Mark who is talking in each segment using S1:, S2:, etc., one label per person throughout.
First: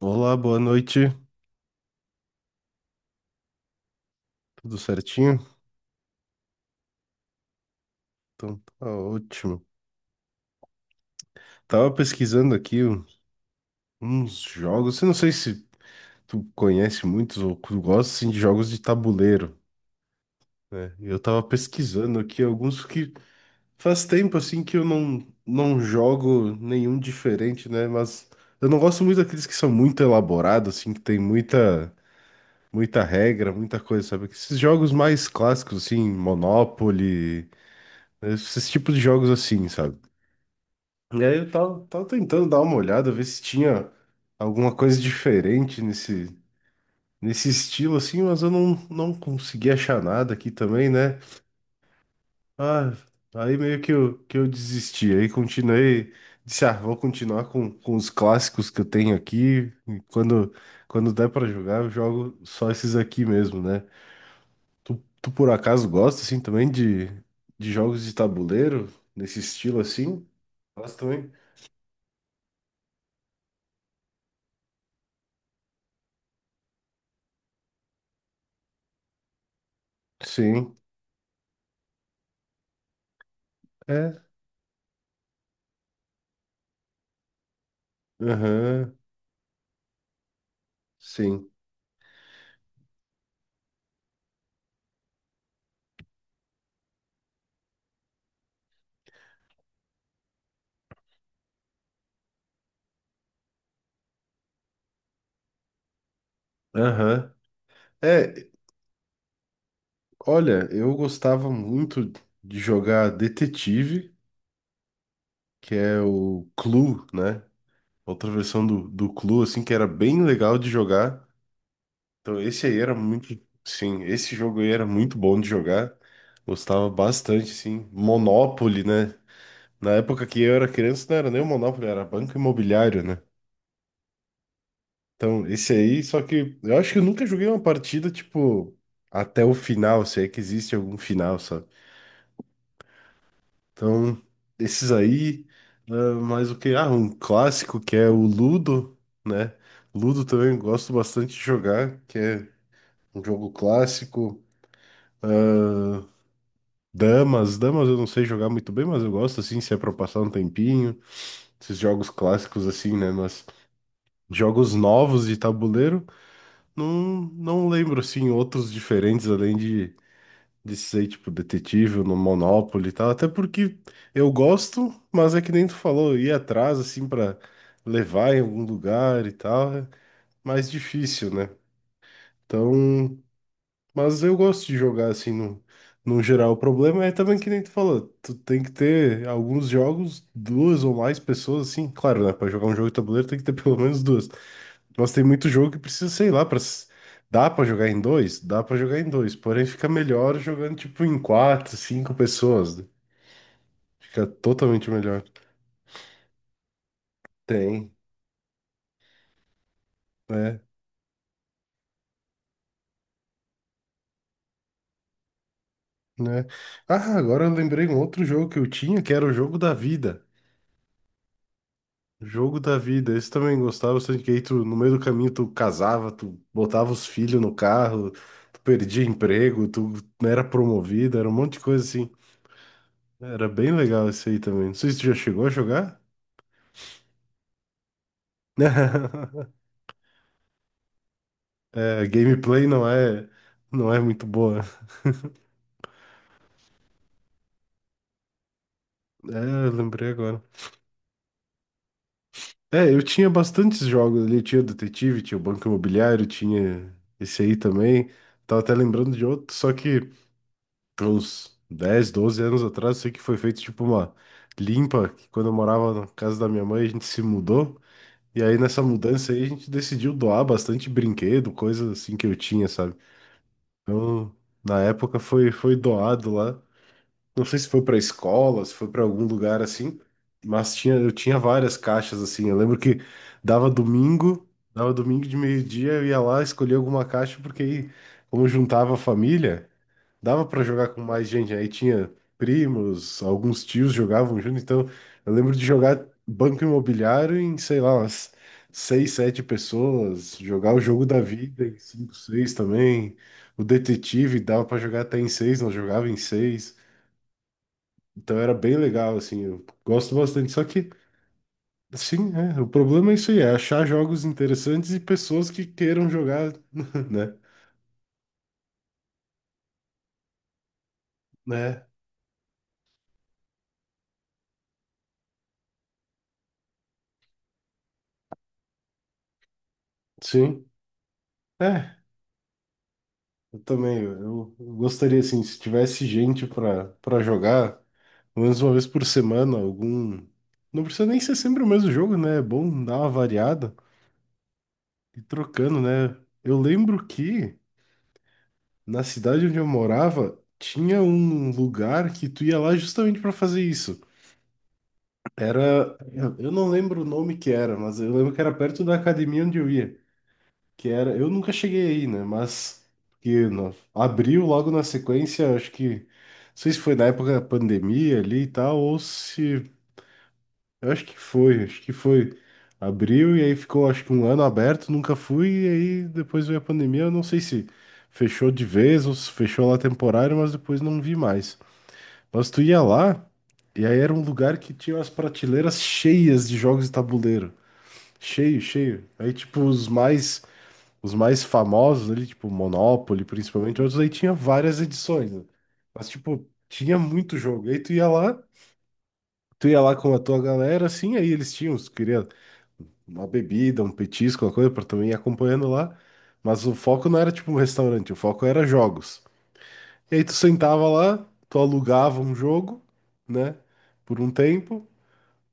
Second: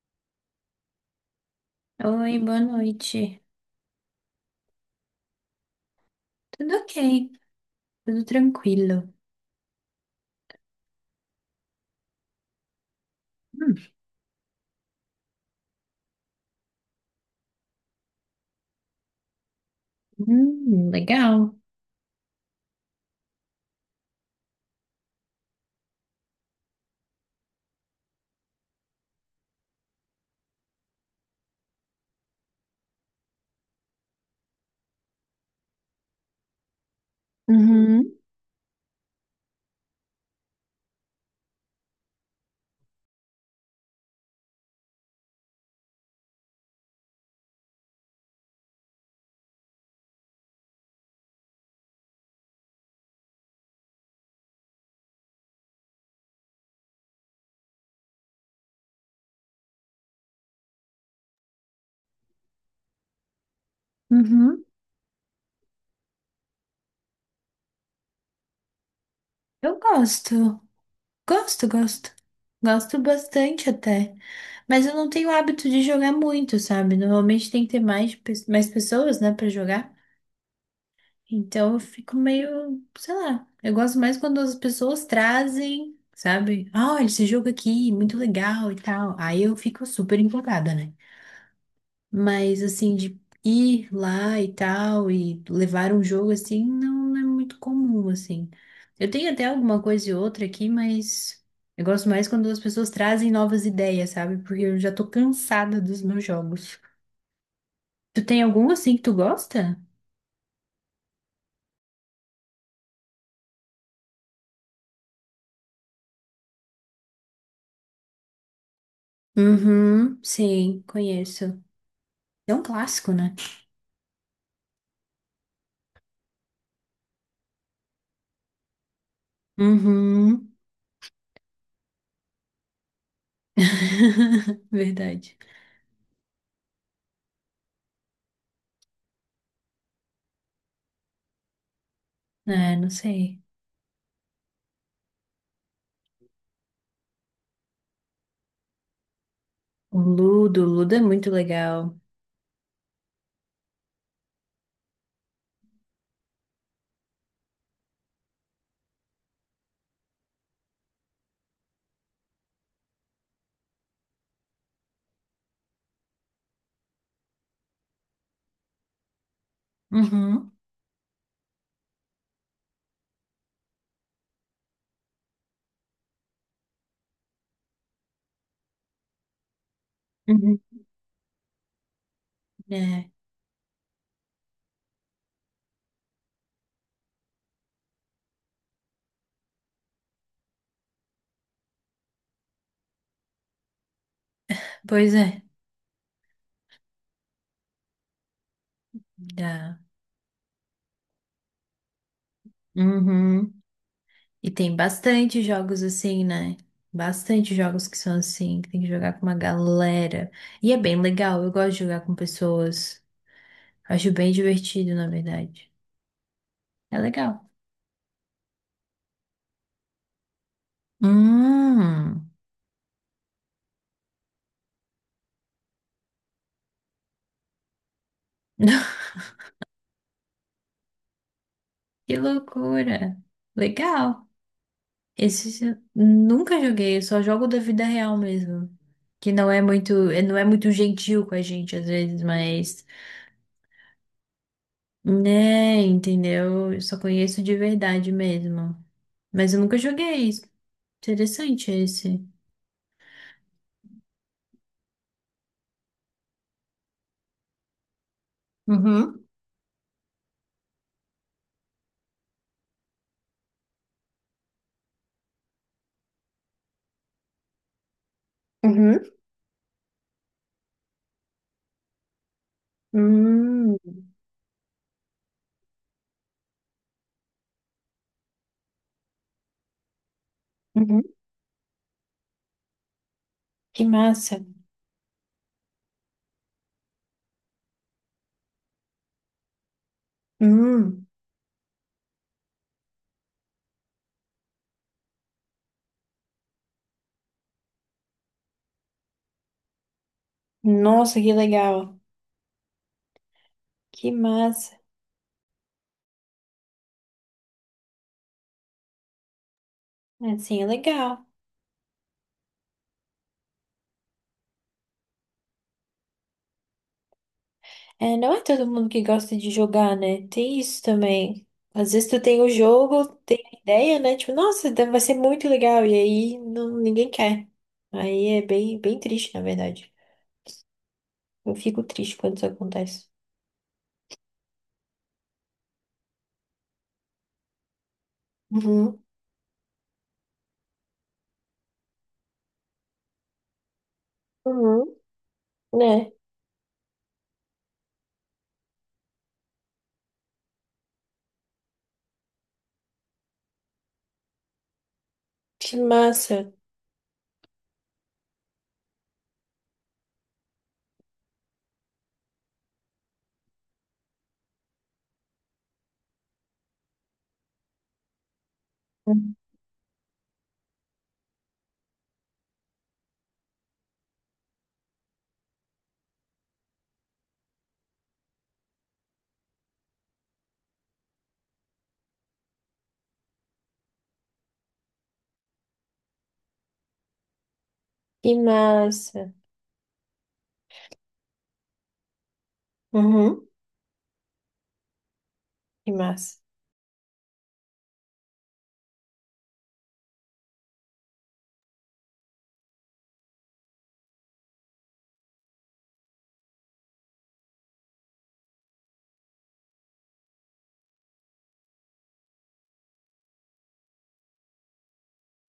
S1: Olá, boa noite.
S2: Oi, boa noite.
S1: Tudo certinho?
S2: Tudo ok, tudo
S1: Então tá
S2: tranquilo.
S1: ótimo. Tava pesquisando aqui
S2: Hum.
S1: uns jogos. Eu não sei se tu conhece muitos ou tu gosta assim, de jogos de tabuleiro, né? Eu tava
S2: Legal.
S1: pesquisando aqui alguns que faz tempo assim que eu não jogo nenhum diferente, né? Mas eu não gosto muito daqueles que são muito elaborados, assim, que tem muita muita regra, muita coisa, sabe? Esses jogos mais clássicos, assim, Monopoly,
S2: Uhum.
S1: né? Esses tipos de jogos assim, sabe? E aí eu tava tentando dar uma olhada, ver se tinha alguma coisa diferente nesse estilo, assim, mas eu não consegui achar nada aqui também, né? Ah, aí meio que eu desisti, aí continuei, disse, ah, vou continuar com os clássicos que eu tenho aqui, e quando der pra jogar, eu jogo só esses aqui mesmo, né?
S2: Uhum.
S1: Tu, tu por acaso gosta, assim, também de jogos de tabuleiro, nesse
S2: Eu
S1: estilo, assim?
S2: gosto,
S1: Gosto também?
S2: gosto, gosto. Gosto bastante até. Mas eu não tenho hábito de jogar muito, sabe? Normalmente tem que ter mais, mais pessoas, né, pra jogar.
S1: Sim.
S2: Então eu fico meio, sei lá. Eu gosto mais
S1: É.
S2: quando as pessoas trazem, sabe? Ah, olha esse jogo aqui, muito legal e
S1: Aham.
S2: tal. Aí eu fico super empolgada, né?
S1: Sim.
S2: Mas assim, de ir lá e tal, e levar um jogo assim, não é muito comum, assim. Eu tenho até alguma coisa e outra aqui, mas eu gosto mais quando as pessoas trazem novas ideias, sabe? Porque eu já tô cansada dos meus jogos.
S1: Aham.
S2: Tu tem
S1: É,
S2: algum assim que tu gosta?
S1: olha, eu gostava muito de jogar Detetive, que é o Clue, né? Outra versão do Clue, assim, que era
S2: Uhum,
S1: bem legal de
S2: sim,
S1: jogar.
S2: conheço.
S1: Então,
S2: É um
S1: esse aí era
S2: clássico, né?
S1: muito. Sim, esse jogo aí era muito bom de jogar. Gostava bastante, assim. Monopoly, né? Na época que
S2: Uhum.
S1: eu era criança, não era nem o Monopoly, era Banco Imobiliário, né?
S2: Verdade.
S1: Então, esse aí, só que eu acho que eu nunca joguei uma partida, tipo, até o final, se é que existe algum final, sabe?
S2: É, não sei.
S1: Então, esses aí, ah, mais o que? Ah, um clássico que é o Ludo, né? Ludo também
S2: O
S1: gosto
S2: Ludo é muito
S1: bastante de
S2: legal.
S1: jogar, que é um jogo clássico. Damas, damas eu não sei jogar muito bem, mas eu gosto assim, se é pra passar um tempinho. Esses jogos clássicos assim, né? Mas jogos novos de tabuleiro, não lembro assim outros diferentes além de
S2: Uhum.
S1: de ser, tipo, detetive no Monopoly e tal, até porque eu gosto, mas é que nem tu falou, ir atrás, assim, pra levar em algum lugar e tal, é
S2: Uhum.
S1: mais difícil, né?
S2: É.
S1: Então, mas eu gosto de jogar, assim, no geral. O problema é também que nem tu falou, tu tem que ter alguns jogos, duas ou mais pessoas, assim, claro, né? Pra jogar um jogo de tabuleiro tem que ter pelo menos duas, nossa,
S2: Pois
S1: tem
S2: é.
S1: muito jogo que precisa, sei lá, dá pra jogar em dois? Dá pra jogar em dois, porém
S2: Dá.
S1: fica melhor jogando tipo em quatro, cinco pessoas, né?
S2: Uhum.
S1: Fica
S2: E tem
S1: totalmente melhor.
S2: bastante jogos assim, né? Bastante jogos
S1: Tem,
S2: que são assim, que tem que jogar com uma galera.
S1: né?
S2: E é bem legal, eu gosto de jogar com pessoas. Acho bem divertido, na verdade.
S1: Né?
S2: É
S1: Ah,
S2: legal.
S1: agora eu lembrei um outro jogo que eu tinha, que era o jogo da vida.
S2: Hum.
S1: Jogo da vida. Esse também gostava bastante, que aí tu, no meio do caminho tu casava, tu botava os filhos no carro, tu perdia emprego, tu não era promovido, era um monte de coisa assim.
S2: Que loucura.
S1: Era bem legal esse
S2: Legal.
S1: aí também. Não sei se tu já chegou a
S2: Esse eu
S1: jogar.
S2: nunca joguei, eu só jogo da vida real mesmo. Que não é muito, não é muito gentil com a gente às
S1: A
S2: vezes,
S1: gameplay
S2: mas,
S1: não é, não é muito boa.
S2: né, entendeu? Eu só conheço de verdade mesmo. Mas eu
S1: É, eu
S2: nunca
S1: lembrei
S2: joguei.
S1: agora.
S2: Isso. Interessante esse.
S1: É, eu tinha bastantes jogos ali. Tinha o Detetive, tinha o Banco Imobiliário, tinha esse aí também. Tava até lembrando de
S2: Uhum,
S1: outro, só que uns 10, 12 anos atrás, sei que foi feito tipo uma limpa, que quando eu morava na casa da minha mãe, a gente se mudou. E aí nessa
S2: uhum,
S1: mudança aí a gente decidiu doar bastante brinquedo, coisas assim que eu tinha, sabe?
S2: hum,
S1: Então, na época foi doado lá. Não sei se foi para escola, se foi para algum lugar assim, mas tinha,
S2: uhum.
S1: eu tinha várias caixas assim. Eu lembro que dava
S2: Que massa.
S1: domingo, dava domingo de meio-dia, eu ia lá escolher alguma caixa, porque aí, como juntava a família, dava para jogar com
S2: Hum,
S1: mais gente. Aí tinha primos, alguns tios jogavam junto, então eu lembro de jogar Banco Imobiliário em, sei lá, umas seis, sete pessoas, jogar o jogo da
S2: nossa, que
S1: vida em
S2: legal.
S1: cinco, seis também. O
S2: Que
S1: detetive dava
S2: massa.
S1: para jogar até em seis, não jogava em seis. Então era bem legal, assim, eu gosto bastante.
S2: Assim,
S1: Só
S2: é
S1: que,
S2: legal.
S1: sim, é, o problema é isso aí, é achar jogos interessantes e pessoas que queiram jogar, né?
S2: É, não é todo mundo que gosta de jogar, né? Tem isso também.
S1: Né?
S2: Às vezes tu tem o jogo, tem a ideia, né? Tipo, nossa, deve- vai ser muito legal. E aí não, ninguém quer. Aí é bem, bem triste, na verdade.
S1: Sim.
S2: Eu fico
S1: É,
S2: triste quando isso acontece.
S1: eu também, eu gostaria, assim, se tivesse gente para jogar, pelo menos uma vez
S2: Uhum,
S1: por semana, algum... Não precisa nem ser sempre o mesmo jogo, né? É bom dar uma variada
S2: uhum,
S1: e trocando,
S2: né?
S1: né? Eu lembro que na cidade onde eu morava, tinha um lugar que tu ia lá justamente para fazer isso.
S2: Que
S1: Era,
S2: massa.
S1: eu não lembro o nome que era, mas eu lembro que era perto da academia onde eu ia, que era, eu nunca cheguei aí, né, mas que abriu logo na sequência, acho que, não sei se foi na época da pandemia ali e tal, ou se, eu acho que foi, abriu e aí ficou acho que um ano aberto, nunca fui, e aí depois veio a pandemia, eu não sei se fechou de vez ou se fechou lá temporário, mas depois não vi mais. Mas tu ia lá? E aí era um lugar que tinha as prateleiras cheias de jogos de tabuleiro.
S2: Que
S1: Cheio, cheio.
S2: massa.
S1: Aí, tipo, os mais famosos ali, tipo, Monopoly,
S2: Uhum.
S1: principalmente, outros aí tinha várias edições, né?
S2: Que
S1: Mas,
S2: massa.
S1: tipo, tinha muito jogo. Aí tu ia lá com a tua galera, assim, aí eles tinham, se tu queria uma bebida, um petisco, uma coisa, pra também ir acompanhando lá. Mas o foco não era, tipo, um restaurante, o foco era jogos. E aí tu sentava lá, tu alugava um jogo, né? Por um tempo.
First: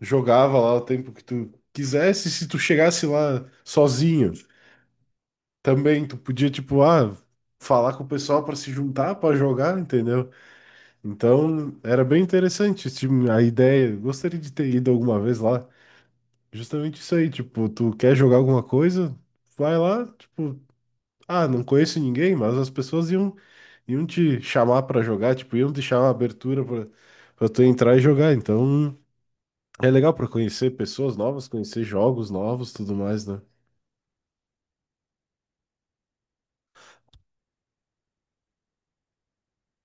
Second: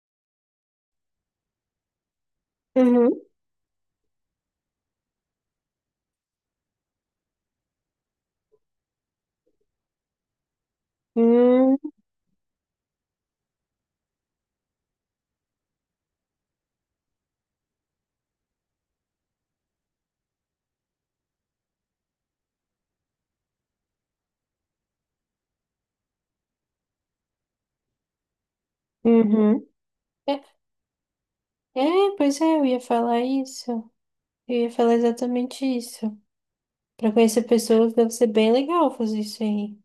S1: Jogava lá o tempo que tu quisesse, se tu chegasse
S2: Uhum.
S1: lá sozinho, também tu podia, tipo, ah, falar com o pessoal para se juntar para jogar, entendeu? Então,
S2: Hum,
S1: era bem interessante, tipo, a ideia. Gostaria de ter ido alguma vez lá. Justamente isso aí, tipo, tu quer jogar alguma coisa, vai lá, tipo, ah, não conheço ninguém, mas as pessoas iam, iam te chamar para jogar, tipo, iam te chamar a abertura para tu entrar e jogar. Então,
S2: uhum.
S1: é legal pra
S2: É,
S1: conhecer pessoas novas,
S2: é,
S1: conhecer jogos
S2: pois é, eu
S1: novos,
S2: ia
S1: tudo
S2: falar
S1: mais, né?
S2: isso. Eu ia falar exatamente isso. Pra conhecer pessoas deve ser bem legal fazer isso aí.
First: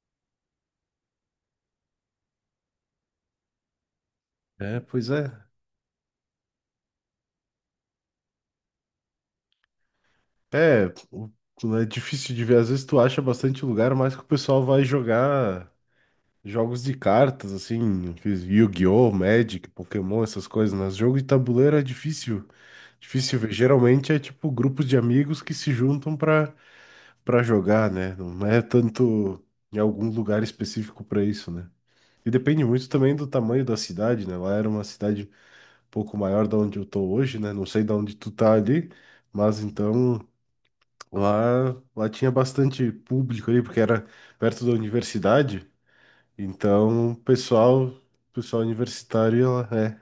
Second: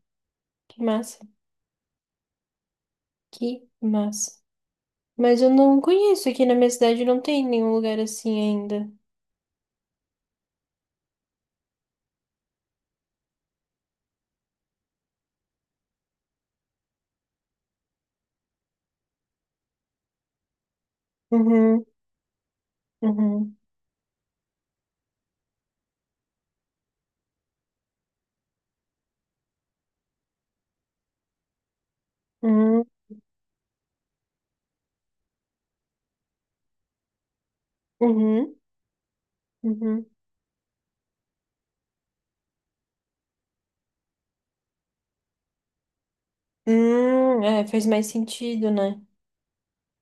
S2: Que massa. Que massa.
S1: É, pois é.
S2: Mas eu não conheço. Aqui na minha cidade não tem nenhum lugar assim ainda.
S1: É, o- né, é difícil de ver. Às vezes tu acha bastante lugar, mas que o pessoal vai jogar jogos de cartas, assim, aqueles Yu-Gi-Oh, Magic, Pokémon, essas coisas, né? Jogo de tabuleiro é
S2: Uhum.
S1: difícil, difícil ver.
S2: Uhum.
S1: Geralmente é tipo grupos de amigos que se juntam pra para jogar, né? Não é tanto em algum lugar específico pra isso, né? E depende
S2: Uhum.
S1: muito também do tamanho da cidade, né? Lá era uma cidade pouco maior da onde eu tô hoje, né? Não sei da onde tu tá
S2: Uhum.
S1: ali, mas
S2: Uhum.
S1: então lá tinha bastante público ali, porque era perto da universidade. Então, o
S2: É,
S1: pessoal,
S2: faz
S1: o
S2: mais
S1: pessoal
S2: sentido, né?
S1: universitário, ia lá, é.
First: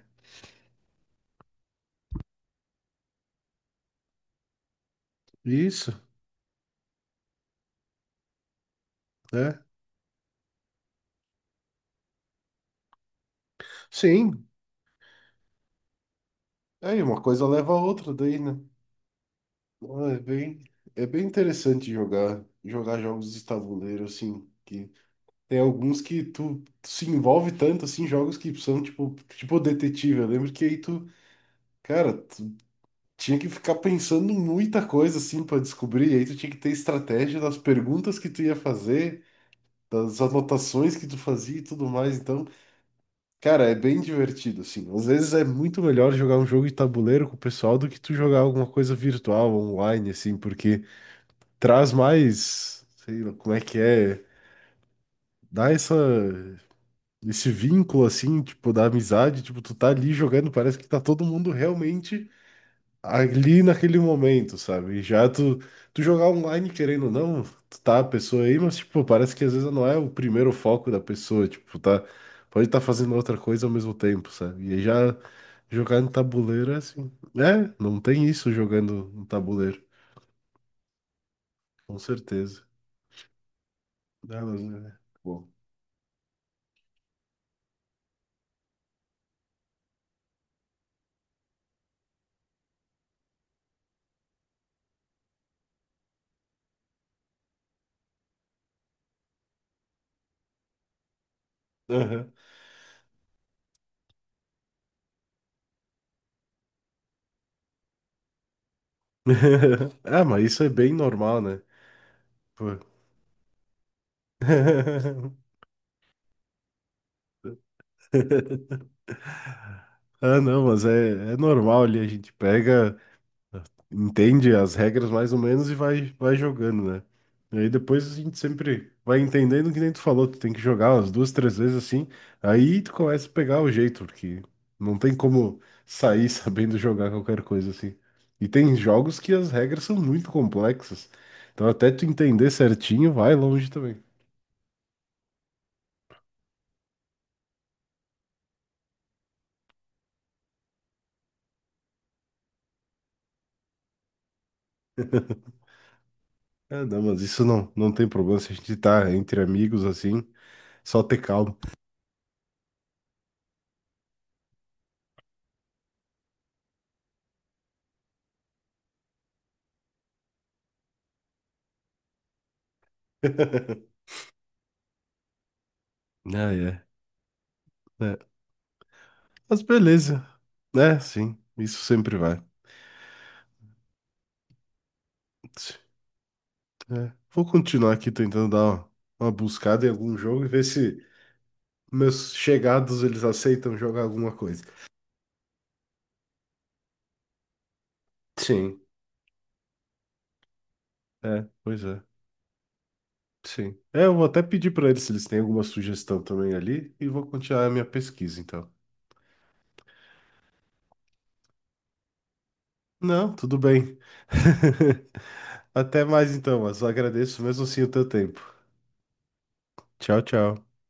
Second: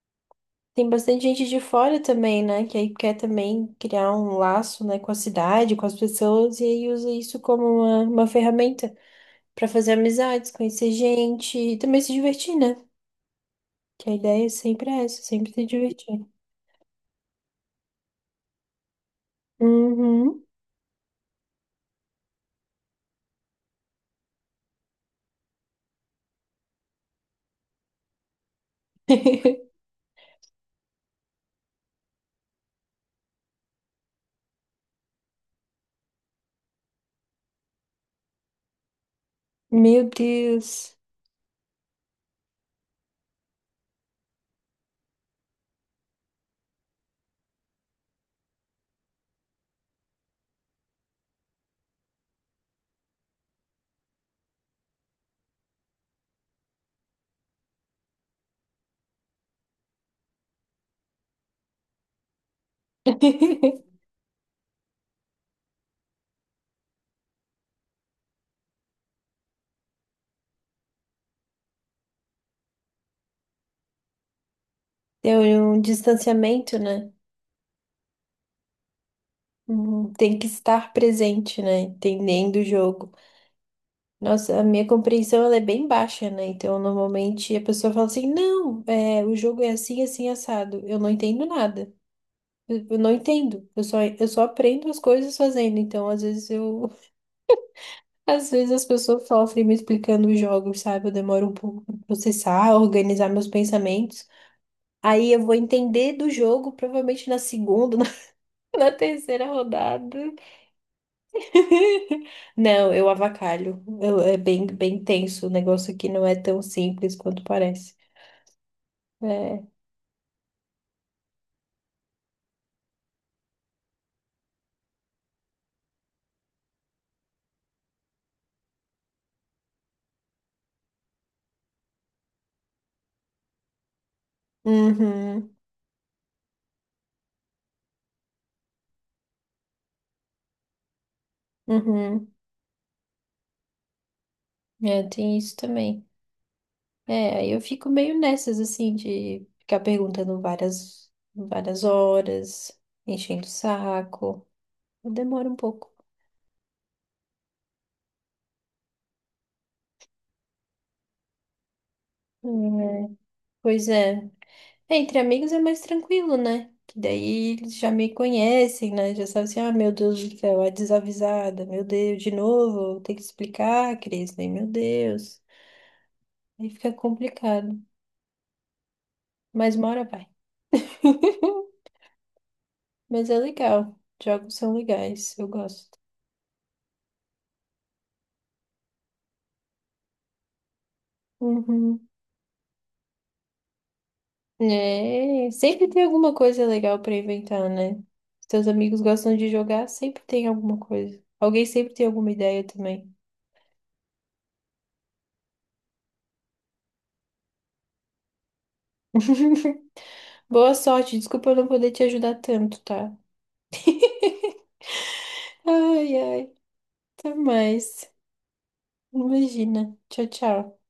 S2: Tem bastante gente de fora também, né? Que aí quer também criar um laço, né, com a cidade, com
S1: Isso,
S2: as pessoas, e aí usa isso como uma ferramenta
S1: é.
S2: para fazer amizades, conhecer gente e também se divertir, né? Que a
S1: Sim,
S2: ideia sempre é essa, sempre se divertir.
S1: aí uma coisa leva a outra daí, né? Ah, É
S2: Uhum.
S1: bem, é bem interessante jogar, jogos de tabuleiro, assim, que tem alguns que tu, se envolve tanto, assim, jogos que são, tipo, detetive, eu lembro que aí tu, cara, tinha que ficar pensando em muita coisa assim para descobrir, e aí tu tinha que ter estratégia das perguntas que tu ia fazer,
S2: Meu
S1: das anotações
S2: Deus.
S1: que tu fazia e tudo mais. Então, cara, é bem divertido assim. Às vezes é muito melhor jogar um jogo de tabuleiro com o pessoal do que tu jogar alguma coisa virtual, online assim, porque traz mais, sei lá, como é que é, dá essa esse vínculo assim, tipo, da amizade, tipo, tu tá ali jogando, parece que tá todo mundo realmente ali naquele momento, sabe? Já tu, tu jogar online querendo ou não, tu tá a pessoa aí, mas tipo, parece que às vezes não é o primeiro foco da pessoa, tipo, tá, pode estar fazendo outra coisa ao mesmo tempo, sabe? E aí já
S2: Tem um
S1: jogar no tabuleiro é
S2: distanciamento,
S1: assim,
S2: né?
S1: é, não tem isso jogando no tabuleiro,
S2: Uhum. Tem que estar presente, né?
S1: com
S2: Entendendo o
S1: certeza.
S2: jogo.
S1: Ah, mas,
S2: Nossa, a minha
S1: é,
S2: compreensão
S1: bom.
S2: ela é bem baixa, né? Então, normalmente a pessoa fala assim: não, é, o jogo é assim, assim, assado. Eu não entendo nada. Eu não entendo. Eu só aprendo as coisas fazendo. Então, às vezes as pessoas sofrem me explicando os jogos, sabe? Eu demoro um pouco para
S1: Aham.
S2: processar, organizar meus pensamentos. Aí eu vou entender do jogo, provavelmente na segunda, na terceira rodada.
S1: Ah, mas isso é bem normal, né? Pô.
S2: Não, eu avacalho. É bem, bem tenso. O negócio aqui não é tão simples quanto parece. É.
S1: Ah, não, mas é normal ali, a gente pega. Entende as regras mais ou menos e vai jogando, né? E aí depois a gente sempre vai entendendo que nem tu falou, tu tem que jogar umas duas, três vezes assim, aí tu começa a pegar o jeito, porque não tem
S2: Uhum,
S1: como sair sabendo jogar qualquer coisa assim. E tem jogos que as regras são muito complexas, então até tu
S2: uhum.
S1: entender certinho vai longe também.
S2: É, tem isso também. É, aí eu fico meio nessas, assim, de ficar perguntando várias, várias horas, enchendo o saco. Demora um pouco.
S1: Ah, não, mas isso não tem problema se a gente tá entre amigos assim, só ter calma.
S2: É, pois é. É, entre amigos é mais tranquilo, né? Que daí eles já me conhecem, né? Já sabem assim, ah, meu Deus do céu, a desavisada, meu Deus, de novo, tem que explicar, Cris, né? Meu Deus.
S1: Ah,
S2: Aí
S1: é.
S2: fica complicado.
S1: É. Mas
S2: Mas uma hora
S1: beleza,
S2: vai.
S1: né? Sim, isso sempre vai.
S2: Mas é legal. Jogos são legais, eu gosto.
S1: É. Vou continuar aqui tentando dar uma buscada em algum jogo e ver se
S2: Uhum.
S1: meus chegados eles aceitam jogar alguma coisa.
S2: É, sempre tem alguma coisa legal pra inventar, né? Seus
S1: Sim.
S2: amigos gostam de jogar, sempre tem alguma coisa.
S1: É,
S2: Alguém
S1: pois
S2: sempre
S1: é.
S2: tem alguma ideia também.
S1: Sim. É, eu vou até pedir pra eles se eles têm alguma sugestão também ali e vou continuar a minha pesquisa então.
S2: Boa sorte, desculpa eu não poder te ajudar tanto, tá?
S1: Não, tudo bem. Até
S2: Ai,
S1: mais
S2: ai,
S1: então, mas eu
S2: até
S1: agradeço mesmo assim o teu
S2: mais.
S1: tempo.
S2: Imagina.
S1: Tchau,
S2: Tchau,
S1: tchau.
S2: tchau.